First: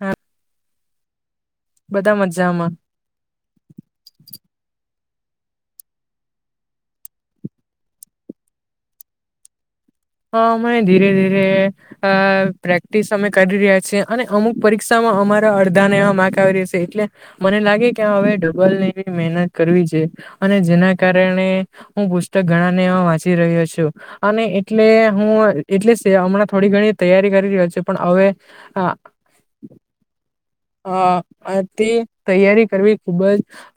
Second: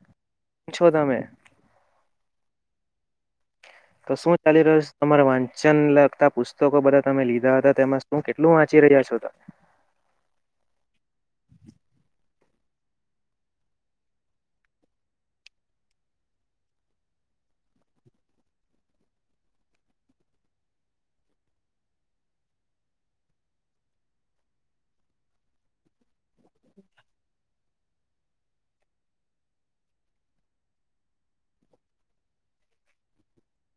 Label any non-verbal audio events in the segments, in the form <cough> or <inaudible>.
હા ચૌદહ મે બદા મજામાં તો શું ચાલી રહ્યુ છ તમારા વાંચન લગતા પુસ્તકો બધા તમે લીધા હતા, તેમાં શું કેટલું વાંચી <unintelligible> હં, અમણે ધીરે ધીરે અ પ્રેક્ટિસ અમે કરી રહ્યા છે અને અમુક પરીક્ષા હં અમારા અડધા ને એવા માક આવી રેશે એટલે મને લાગે કે અવે ડબલ ને એવી મેહનત કરવી જે અને જેના કારણે હું પુસ્તક ઘણાને એવા વાંચી રહ્યો છું અને એ એટલે હું એટલે સે હમણાં થોડી ઘણી તૈયારી કરી રીયો છું પણ અવે હાં <inaudible> હં, અતે તૈયારી કરવી ખુબ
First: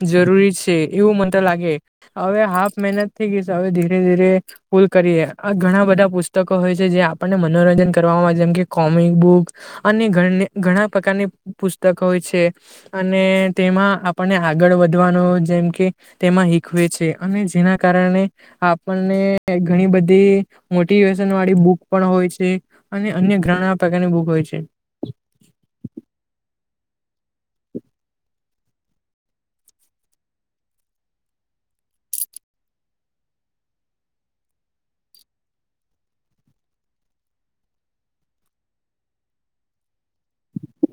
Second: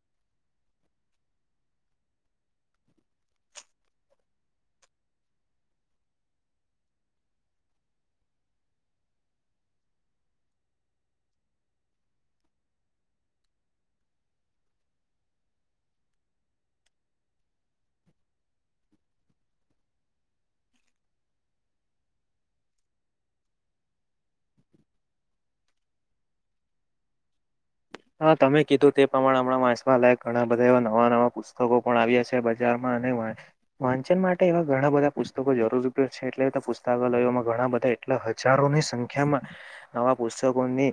જ જરૂરી છે એવું મન્તો લાગ ગે, હવે હાફ મહેનત થઈ ગઈ છે, હવે ધીરે ધીરે ફુલ કરીએ. ઘણા બધા પુસ્તકો હોય છે જે આપણને મનોરંજન કરવામાં જેમ કે કોમિક બુક અને ઘણી ઘણા પ્રકારની પુસ્તક હોય છે અને તેમાં આપણને આગળ વધવાનો જેમ કે તેમાં હીખવે છે અને જેના કારણે આપણને ઘણી બધી મોટિવેશન વાળી બુક પણ હોય છે અને અન્ય ગાણા પ્રકારની બુક હોય છે <inaudible> હા તમે કીધું તે પ્રમાણે હમણાં વાંસવા લાયક ઘણા બધા એવા નવા નવા પુસ્તકો પણ આવ્યા છે બજારમાં. અને વાં વાંચન માટે એવા ઘણા બધા પુસ્તકો જરૂરી પ છે. એટલેતો પુસ્તાકલયોમાં ઘણા બધા એટલા હજારોની સંખ્યામાં નવા પુસ્તકોની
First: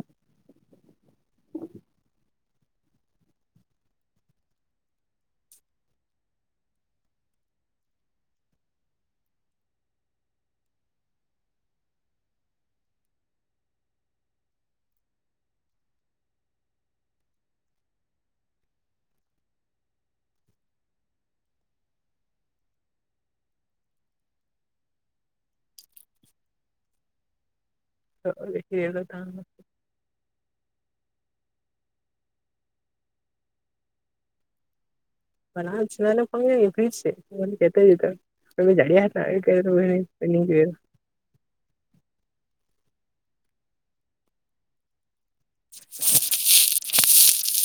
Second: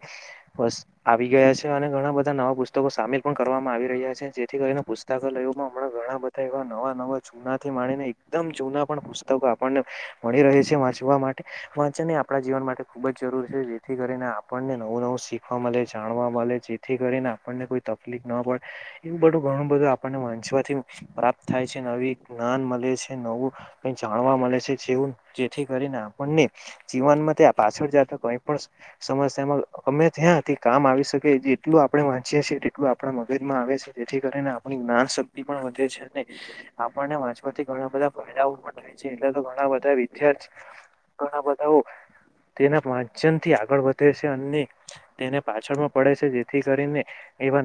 પસ આવી ગયા છે. અને ઘણા બધા નવા પુસ્તકો સામેલ પણ કરવામાં આવી રહ્યા છે, જેથી કરીને પુસ્તાકાલયોમાં હમણાં ઘણા બધા એવા નવા નવા જૂનાથી માળીને એકદમ જૂના પણ પુસ્તકો આપણને મળી રહે છે વાંચવા માટે વાંચન એ આપણા જીવન માટે ખુબ જ જરૂરી છે, જેથી કરીને આપણને નવું નવું શીખવા મલે, જાણવા મલે જેથી કરીને આપણને કોઈ તકલીફ ન પડ એવું બધું ઘણું બધું આપણને વાંચવાથી પ્રાપ્ત થાય પછી નવી જ્ઞાન મલે છે, નવું કંઈ જાણવા મલે છે, જેવું જેથી કરીને આપણને જીવનમાં તે આ પાછળ જાતા કંઈ પણ સમસ્યામાં અમે ત્યાં તે કામ આવી શકે જે ટલું આપણે વાંચીએ છે તેટલું આપણા મગજમાં આવે છે, તેથી કરીને આપણી ના શક્તિ પણ આ વધે છે, જુના અને ના પણ એવી છે આપણને મને વાંચવાથી કેતા ઘણા બધા હતા ફાયદાઓ અમે પણ થાય જાડ્યા છે, એટલે તો ઘણા બધા વિ <unintelligible> ઘણા બધાઓ તેના વાચન થી આગળ વધે છે, અને તેને પાછળમાં પડે છે જે કરીને એવા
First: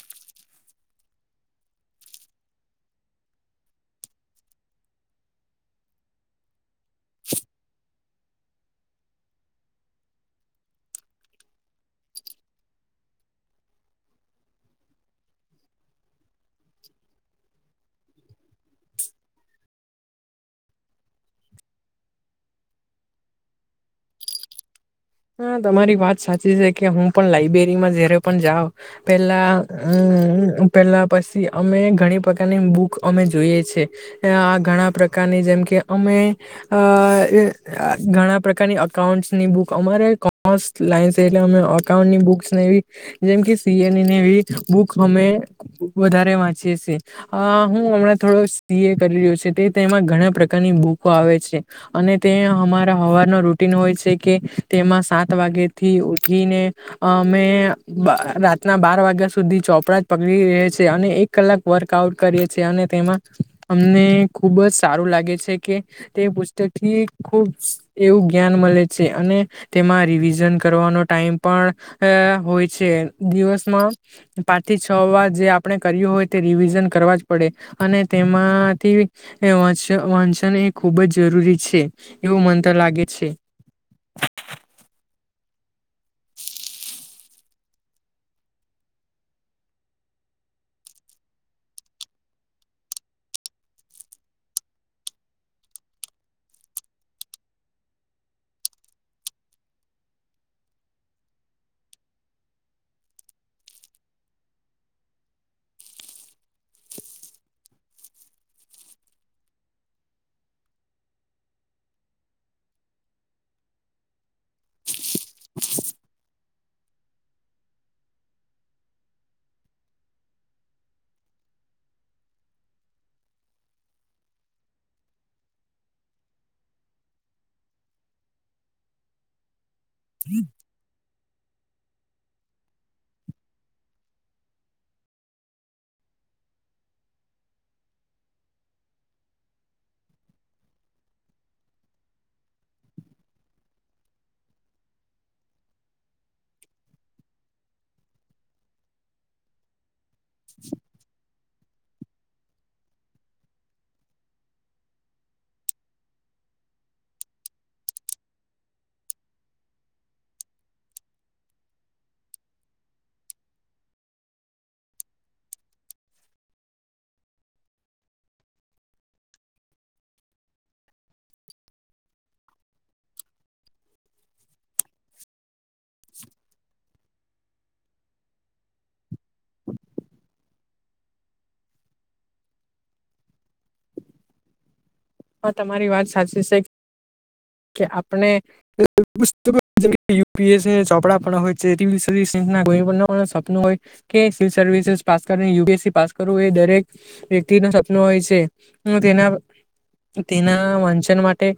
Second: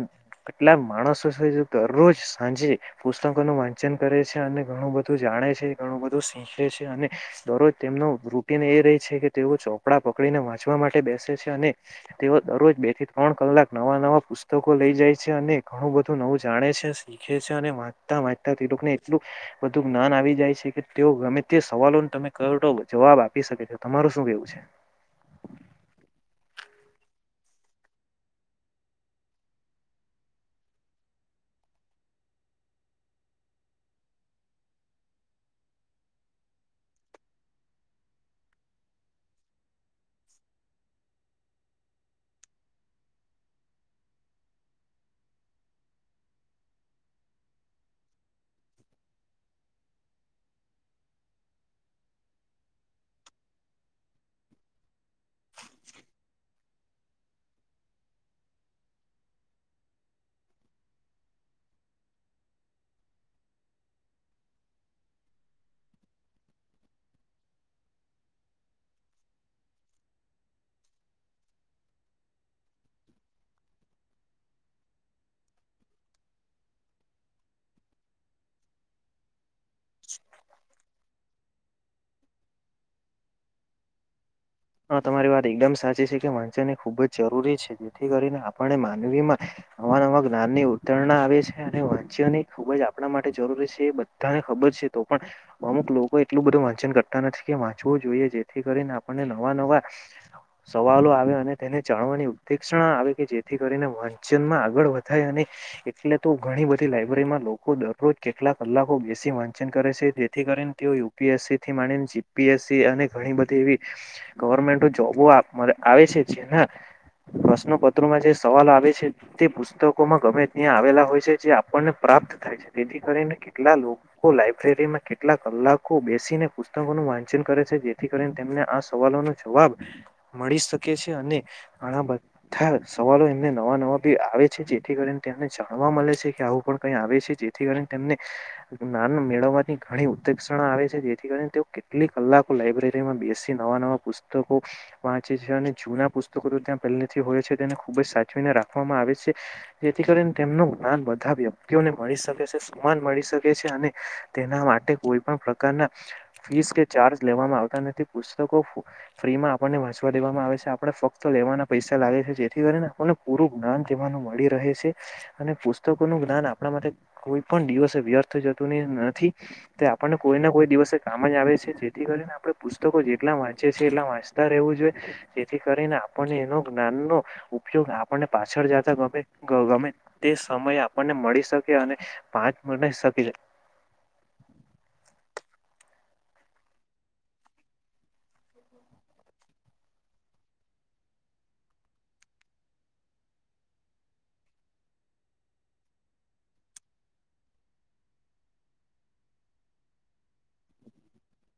કેટલાક માણસો છે જે દરોજ સાંજે પુસ્તકો નું વાંચન ક રે છે અને ઘણું બધું જાણે છે, ઘણું બધું શીંખે છે, અને દરોજ તેમનું રૂટીન એ રે છ કે તેઓ ચોપડા પકડીને વાંચવા માટે બેસે છે અને તેઓ દરોજ બે થી ત્રણ કલાક નવા નવા પુસ્તકો લઈ જાય છે, અને ઘણું બધું નવું જાણે છે, શીખે છે, અને વાંચતા વાંચતા તે લોકને એટલું બધું જ્ઞાન આવી જાય છે, કે તેઓ ગમે તે સવાલોન તમે કરો તો જવાબ આપી શકે તમારું શું કેવું છે? હં, તમારી વાત સાચી છે, કે હું પણ લાઈબેરીમાં જયારે પણ જાઉં, પેલ્લા અં અં પેલ્લા પસી અમે ઘણી પકારની બુક અમે જોઈએ છે, એં આં ઘણા પ્રક કારની જેમ કે અમે અ આ ઘણા પ્રકારની અઉન્ટ્સની બુક અમારે કોમર્સ લાઈન્ સે, એટલે અમે અકાઉન્ટની બુક્સ ને એવી, જેમ કે સીએન ની નેવી બુક હમે વધારે વાંચીએ સે, આં હું અમણાં થોડો સી એ કરી રહ્યો છે તે તેમાં ઘણા પ્રકારની બુકો આવે છે, અને તે હમારા હવાર નો રૂટીન હોય છે કે તેમાં સાત વાગેથી ઉઠીને, અ મે બ રાતના બાર વાગ્યા સુધી જ ચોપડા જ પકડી રેયે છે, અને એક કલાક વર્કઆઉટ કરીએ છે, અને તેમાં અમને ખુબ જ સારું લાગે છે કે તે પુસ્તક થી ખુબ સ્ એવું જ્ઞાન મલે છે, અને તેમાં રિવિઝન કરવાનો ટાઈમ પણ અ હોય છે દિવસમાં પાંચ થી છો વાર જે આપણે કર્યું હોય તે રિવિઝન કરવા જ પડે, અને તેમાંથી એ વાચ વાંચન એ ખૂબ જ જરૂરી છે, એવું મન્તો લાગે છે. હા, તમારી વાત એકદમ સાચી છે, કે વાંચન એ ખૂબ જ જરૂરી છે, જેથી કરીને આપણને માનવીમાં નવા નવા જ્ઞાન ની ઉતરણા આવે છે. અને વાંચ્યની ખુબ જ આપણા માટે જરૂરી છે એ બધાને ખબર છે તો પણ અમુક લોકો એટલું બધું વાંચન કરતા નથી, કે વાંચવું જોઈએ, જેથી કરીને આપણને ન વા નવા સવાલો આવે અને તેને જાણવાની ઉદક્ષણા આવે કે જેથી કરીને વાંચન માં આગળ વધાય અને એટલે તો ઘણી બધી લાઈબ્રેરીમાં લોકો દરરોજ કેટલા કલાકો બેસી વાંચન કરે છે જેથી કરીને તેઓ યુ પી એસ સી થી માળીન જી પી એસ સી અને ઘણી બધી એવી ગવર્મેન્ટો જોબો આપ મ આવે છે, જેના પ્રશ્નપત્રમાં જે સવાલ આવે છે, તે પુસ્તકોમાં ગમે ત્યાં આવેલા હોય છે જે આપણને પ્રાપ્ત થાય છે તેથી કરીને કેટલા લોકો લાયબ્રેરીમાં કેટલા કલાકો બેસીને પુસ્તકોનું વાંચન કરે છે, જેથી કરીને તેમને આ સવાલો નો જવાબ મળી શકે છે અને ઘણા બધા સવાલો એમને નવા નવા બી આવે છે, જેથી કરીને તેમને જાણવા મળે છે કે આવું પણ કઈ આવે છે, જેથી કરી તેમને જ્ઞાન મેળવવાની ઘણી ઉદક્ષ ઉત્તીશણા આવે છે, જેથી કરી ને તેઓ કેટલી કલાકો લાયબ્રેરી માં બેસી નવા નવા પુસ્તકો વાંચે છે અને જૂના પુસ્તકો તો ત્યાં પેહલે થી હોય છે તેને ખુબ જ સાચવીને રાખવામાં આવે છે, જેથી કરીને તેમનું જ્ઞાન બાધારયમ <unintelligible> મળી શકે છે, સમાન મળી શકે છે અને તેના માટે કોઈ પણ પ્રકારના ફીસ કે ચાર્જ લેવામાં આવતા નથી. પુસ્તકો ફ્રી માં આપણને વાંચવા દેવામાં આવે છે. આપણે ફક્ત લેવાના પૈસા લાગે છે જેથી કરીને પૂ ર્ણ પૂરું જ્ઞાન તેમનું મળી રહે છે અને પુસ્તકો નું જ્ઞાન આપણા માટે કોઈ પણ દિવસે વ્યર્થ જતું ન નથી તે આપણને કોઈ ના કોઈ દિવસે કામ જ આવે છે જેથી કરીને આપડે પુસ્ તકો જેટલા વાંચે છે એટલા વાંચતા રહેવું જોયે જેથી કરીને આપણને એનો જ્ઞાન નો ઉપયોગ આપણને પાછળ જતા ગમે ગમે તે સમય આપણને મળી શકે અને પાંચ મના હિસા પીલે હ તમારી વાત સાચી સે કે આપણે <unintelligible> યુ પી એસ સી ના ચોપડા પણ હોય છે <unintelligible> <unintelligible> હોય કે સિવિલ સર્વિસિસ પાસ કરવું ને U P S C pass કરવું એ દરેક વિ દ્યાર્થીનું સપનું હોય છે, ન તેના તેના વાંચન માટે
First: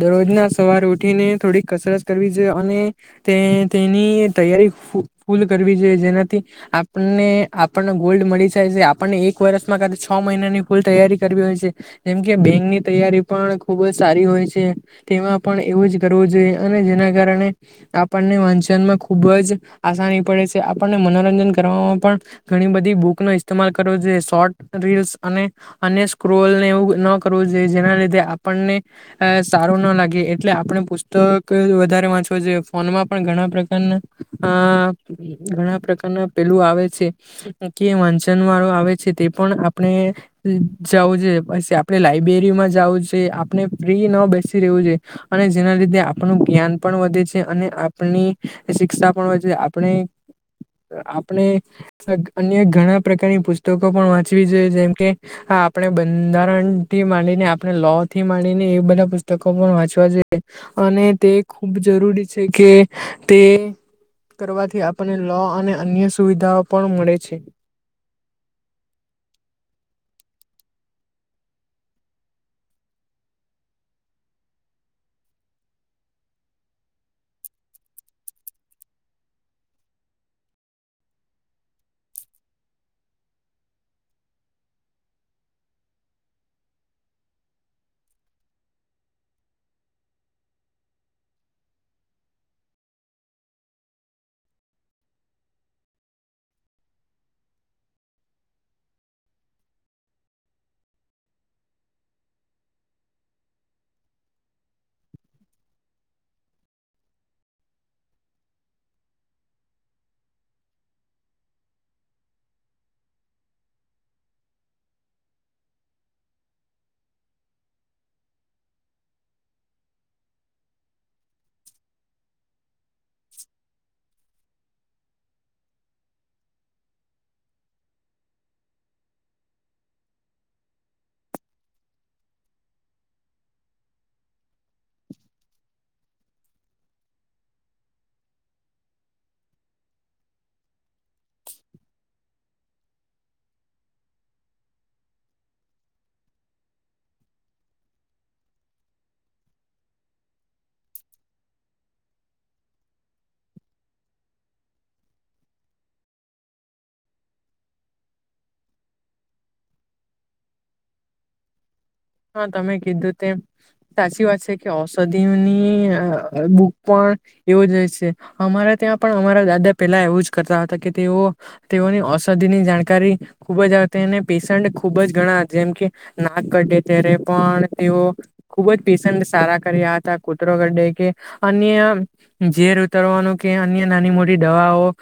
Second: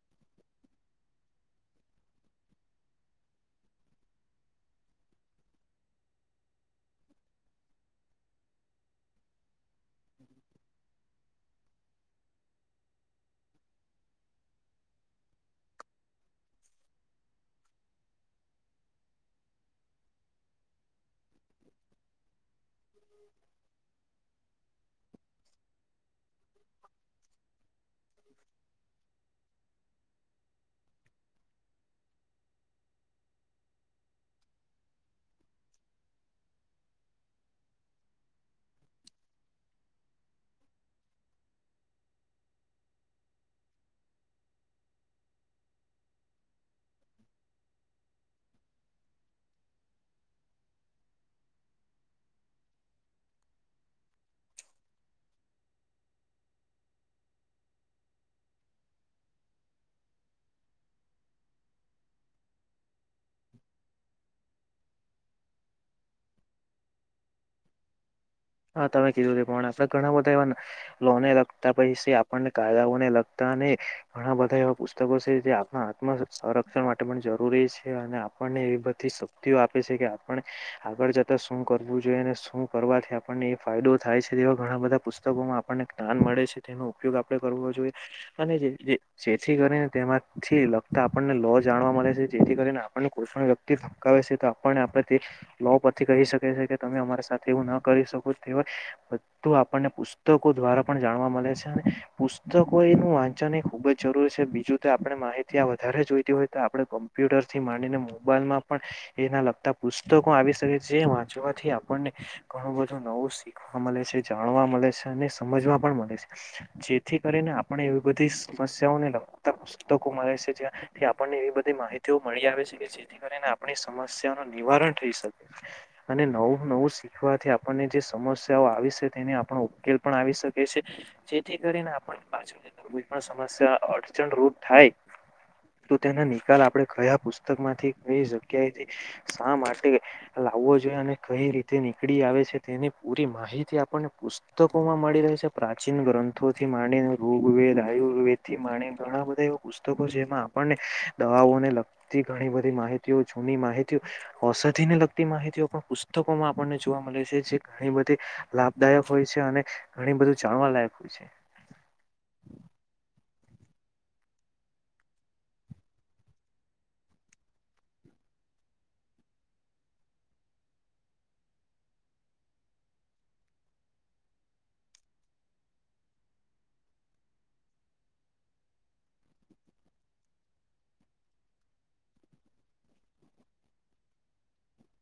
દરરોજના સવારે ઉઠીને થોડીક કસરત કરવી જોયે અને તે તેની તૈયારી ફૂલ કરવી જોઈએ, જેનાથી આપને આપણને ગોલ્ડ મળી જાય છે, આપણને એક વર્ષમાં કર છ મહિના ની ફૂલ તૈયારી કરવી હોય છે. જેમ કે બેંકની તૈયારી પણ ખુબ જ સારી હોય છે. તેમાં પણ એવું જ કરવું જોઈએ અને જેના કારણે આપણને વાંચનમાં ખુબ જ આસાની પડે છે. આપણને મનોરંજન કરવામાં પણ ઘણી બધી બુકનો ઇસ્તેમાલ કરવો જોયે. શોર્ટ રીલ્સ અને અન્ય સ્ક્રોલને એવું ન કરવું જોઈએ જેના લીધે આપણને સારું ના લગે, એટલે આપણે પુસ્તક વધારે વાંચવો જોયે. ફોનમાં પણ ઘણા પ્રકારના ઘણા પ્રકારના પેલું આવે છે કે વાંચન વાળો આવે છે તે પણ આપણે જવું જોયે, પછી આપડે લાઈબેરીમાં જવું છે, આપણે ફ્રી નો બે સી રેવું જોયે અને જેના લીધે આપણું જ્ઞાન પણ વધે છે અને આપણી શિક્ષા પણ વ જે આપણે આપણે અન્ય ઘણા પ્રકારની પુસ્તકો પણ વાંચવી જોઈએ જેમ કે આપણે બંધારણ થી માંડીને આપણે લો થી માંડીને એ બધા પુ પુસ્તકો પણ વાંચવા જોયે અને તે ખૂબ જરૂરી છે કે તે કરવાથી આપણને લો અને અન્ય સુવિધાઓ પણ મળે છે. હા તમે કીધું તે પણ આપડા ઘણા બધા એવા લોને લગતા પૈસા આપણને કાયદાઓને લગતા ઘણા બધા એવા પુસ્તકો છે જે આપણા આત્મ સંરક્ષણ માટે પણ જરૂરી છે અને આપ ળને એવી બધી શક્તિઓ આપે છે કે આપણે આગળ જતા શું કરવું જોઈએ અને શું કરવાથી આપણને એ ફાયદો થાય છે તેવા ઘણા બધા પુસ્તકોમાં આપણને જ્ઞાન મળે છે તેનો ઉપયોગ આપણે કરવો જોઈએ. અને જેથી કરીને તેમાંથી લગતા આપણને લો જાણવા મળે છે જેથી કરીને આપણને પો વ્યક્તિ ફકાવે છે તો આપણને આપથી લો પથી કહી શકે છે કે તમે અમાર સાથે એવું ન કરી શકો. બું ધી આપણને પુસ્તકો દ્વારા પણ જાણવા મલે છે અને પુસ્તકો એ વાંચનની ખૂબ જરૂરી છે. બીજું તો આપણે માહિતી આ વધારે જોઈતી હોય તો આપણે કોમ્પ્યુટરથી માંડીને મો બાઇલમાં પણ એના લગતા પુસ્તકો આવી શકે જે વાંચવાથી આપણને ઘણું બ ધુ નવું શીખવા મલે છે, જાણવા મલે છે અને સમજવા પણ મળે છે. જેથી કરીને આપણે એવી બધી સમસ્યાઓને લગતા પુસ્તકો મળે છે જ્યાંથી આપણને એવી બધી માહિતીઓ મળી આવે છે કે કરીને આપણી સમસ્યા નું નિવારણ થઈ શકે અને નવું નવું શીખવાથી આપણને જે સમસ્યાઓ આવી છે તેને આપણો ઉકેલ પણ આવી શકે છે જેથી કરીને આપણુ. કોઈ પણ સમસ્યા અડચણ રૂપ થાય. તો તેના નિકાલ આપણે કયા પુસ્તક માંથી કઈ જગ્યાએથી શા માટે આવવો જોઈએ અને કઈ રીતે નીકળી આવે છે. તેની પૂરી માહિતી આપણને પુસ્તકો માં મળી રહી છે પ્રાચીન ગ્રંથોથી માંડીને રોગ આયુર્વેદ થી મા ઘણા બધા એવા પુસ્તકો જેમાં આપણને દવાઓને લગતી ઘણીધી માહિતી જૂની માહિતી ઔષધિ ને લગતી માહિતીઓ પણ પુસ્તકોમાં આપણને જોવા મળે છે. જે ઘણી બધી લાભદાયક હોય છે અને ઘણી બધું જાણવા લાયક હોય છે. હા તમે કીધું તેમ સાચી વાત છે કે ઔષધિની બુક પણ એવું જાય છે. અમારા ત્યાં પણ અમારા દાદા પેલા એવું જ કરતા હતા કે તેઓ તેઓની ઔષધિની જાણકારી. ખૂબ જ આવ પેશન્ટ ખુબ જ ગણા જેમ કે નાક કઢે. ત્યારે પણ તેઓ ખુબ જ પસ સારા કર્યા હતા કૂતરોે કે. ઝેર ઉતરવાનું કે અન્ય નાની મોટી દવાઓ.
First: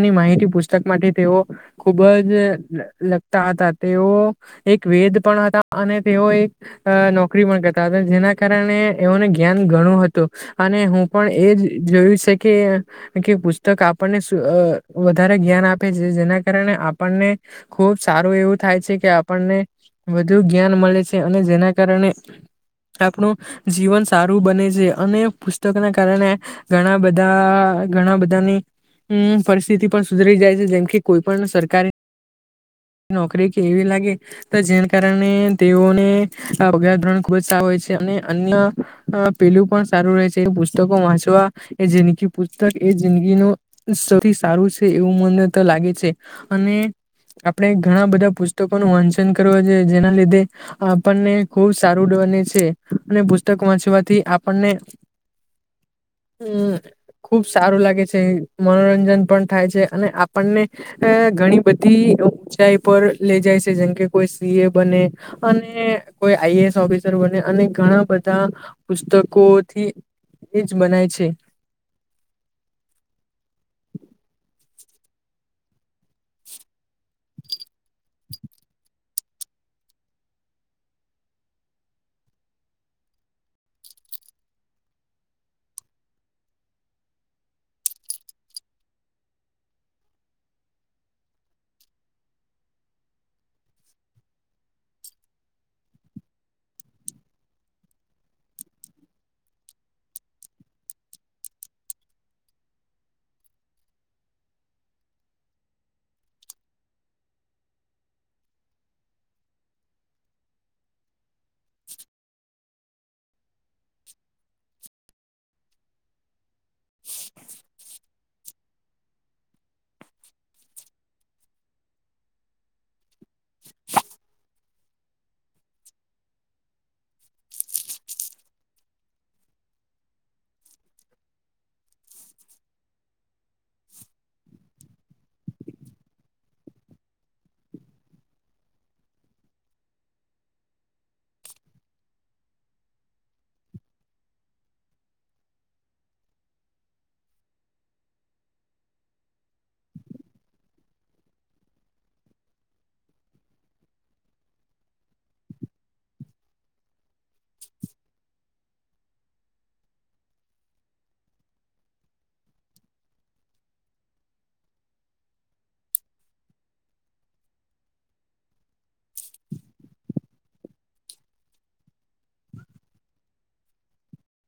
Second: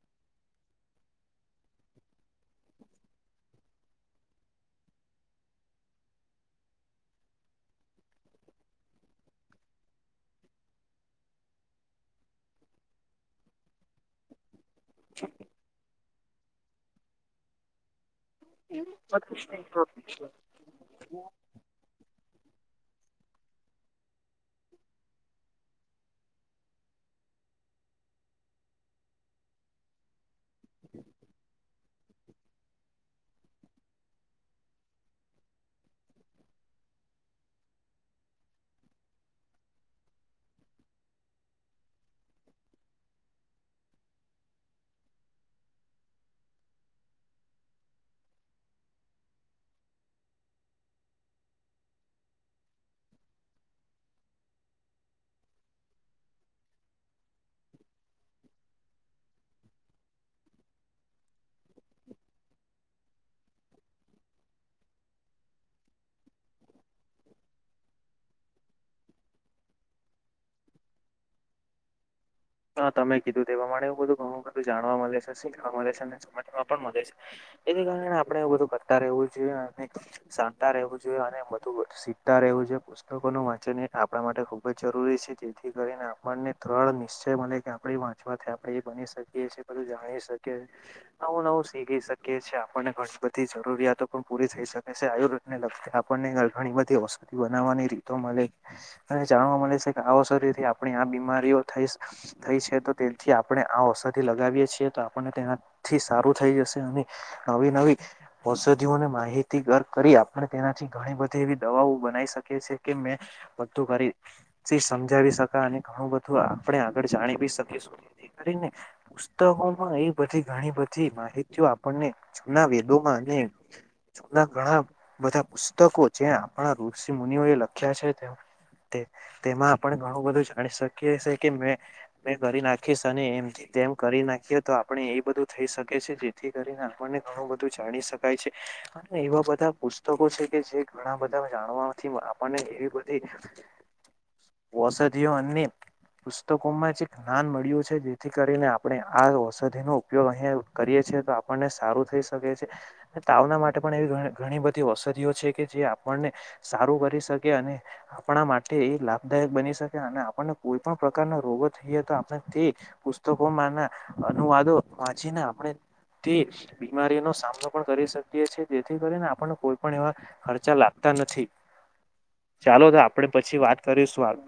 ની માહિતી પુસ્તક માટે તેઓ ખુબ જ લગતા હતા તેઓ. એક વેદ પણ હતા અને તેઓ એક નોકરી પણ કરતા હતા જેના કારણે એઓને જ્ઞાન ઘણું હતું અને હું પણ એ જ જોયું છે કે કે પુસ્તક આપણને વધારે જ્ઞાન આપે છે જેના કારણે આપણને ખુબ સારું એવું થાય છે કે. આપણને વધુ જ્ઞાન મળે છે અને જેના કારણે. આપણું જીવન સારું બને છે અને પુસ્તક ના કારણે ઘણા બધા. ઘણા બધાની પરિસ્થિતિ પણ સુધરી જાય છે જેમ કે કોઈ પણ સરકારી. નોકરી કેવી લાગે. તો જેના કારણે તેઓને આ પગાર ધોરણ ખુબ જ સારું હોય છે અને અન્ય. પેલું પણ સારું રહે છે એ પુસ્તકો વાંચવા એ જિંદગી પુસ્તક એ જિંદગીનું. સારું છે એવું મને તો લાગે છે અને આપણે ઘણા બધા પુસ્તકો ન વંચન. જેના લીધે આપણને ખુબ સારું બને છે અને પુસ્તક વાંચવાથી. આપણને. <inaudible> હમ. ખુબ સારું લાગે છે મનોરંજન પણ થાય છે અને આપણને ઘણી બધી. ઊંચાઈ પર લઈ જાય છે જેમ કે. કોઈ સી એ બને અને કોઈ આઈએસ ઓફિસર બને અને ઘણા બધા પુસ્તકોથી એજ બનાય છે. <inaudible> હા તમે કીધું તે પ્રમાણે એવું બધું ઘણું બધું જાણવા મળે છે શીખવા મળે છે અને સમજવા પણ મળે છે. એની કારણે આપણે એ બધું કર વું જોઈએ અને શાતા રહેવું જોઈએ અને બધું શીખતા રહેવું જોઈએ પુસ્તકોનું વાંચન આપણા માટે ખુબ જ જરૂરી છે જેથી કરીને આપણને ત્રણ નિશ્ચ મને કે આપડી વાંચવાથીાય આપણે એ બની શકીએ છીએ પધું જાણી શકીએ નવું નવું શીખી શકીએ. કે છે આપણને ઘણી બધી જરૂરિયાતો પણ પૂરી થઈ શકે છે આયુર્વેદને લગતા આપણને ઘણી બધી ઔષધ બનાવવાની રીતો મળે અને જાણવા મળે છે કે આવો શરીરથી આપણી આ બીમારીઓ થઈ. થઈ છે તો તેથી આપણે આ ઔષધિ લગાવીએ છીએ તો આપને તેનાથી સારું થઈ જશે અને નવી નવી ઔષધિઓને માહિતી કરી આપણે તેનાથી ઘણી બધી એવી દવાઓ. બના શકે છે કે મેં બધું કરી સમજાવી શકા અને ઘણું બધું આપણે આગળ જાણી બી શકીશુંથી કરીને પુસ્તકોમાં એ બધી ઘણી બધી માહિતી. આપણને જના વેદોમાં અને. જૂના ઘણા બધા પુસ્તકો જે આપણા ઋષિ મુનિઓ એ લખ્યા છે તેમ. તેમાં પણ ઘણું બધું જાણી શકી્યી. કે મે મે કરી નાખીશ અને એમથી તેમ કરી નાખીએ તો આપણે એ બધું થઈ શકે છે જેથી. કરીને આપણને ઘણું બધું જાણી શકાય છે અને એવા બધા પુસ્તકો છે કે જે ઘણા બધા. જાણવાથી આપણને એવી બધી ઔષધિઓ અને પુસ્તકો માં જ જ્ઞાન મળ્યું છે જેથી કરીને આપણે આ ઔષધિ નો ઉપયોગ અહીયાં કરીએ છેએ. આપણને સારું થેય શકે છે. તાવના માટે પણ એવી ઘણી બધી ઔષધિઓ છે કે જે આપણ ને. સારું કરી શકે અને આપણા માટે એ લાભદાયક બની શકે અને આપને કોઈ પણ પ્રકારના રોગો થઈ હતા આપણે તે પુસ્તકોમાં ના અનુવાદો વાંચીને આપણે બીમારીઓ નો સામનો પણ કરી શકીએ છીએ જેથી કરીને આપણને કોઈ પણ એવા ખર્ચા લાગતા ચાલો આપણે પછી વાત કરીશું.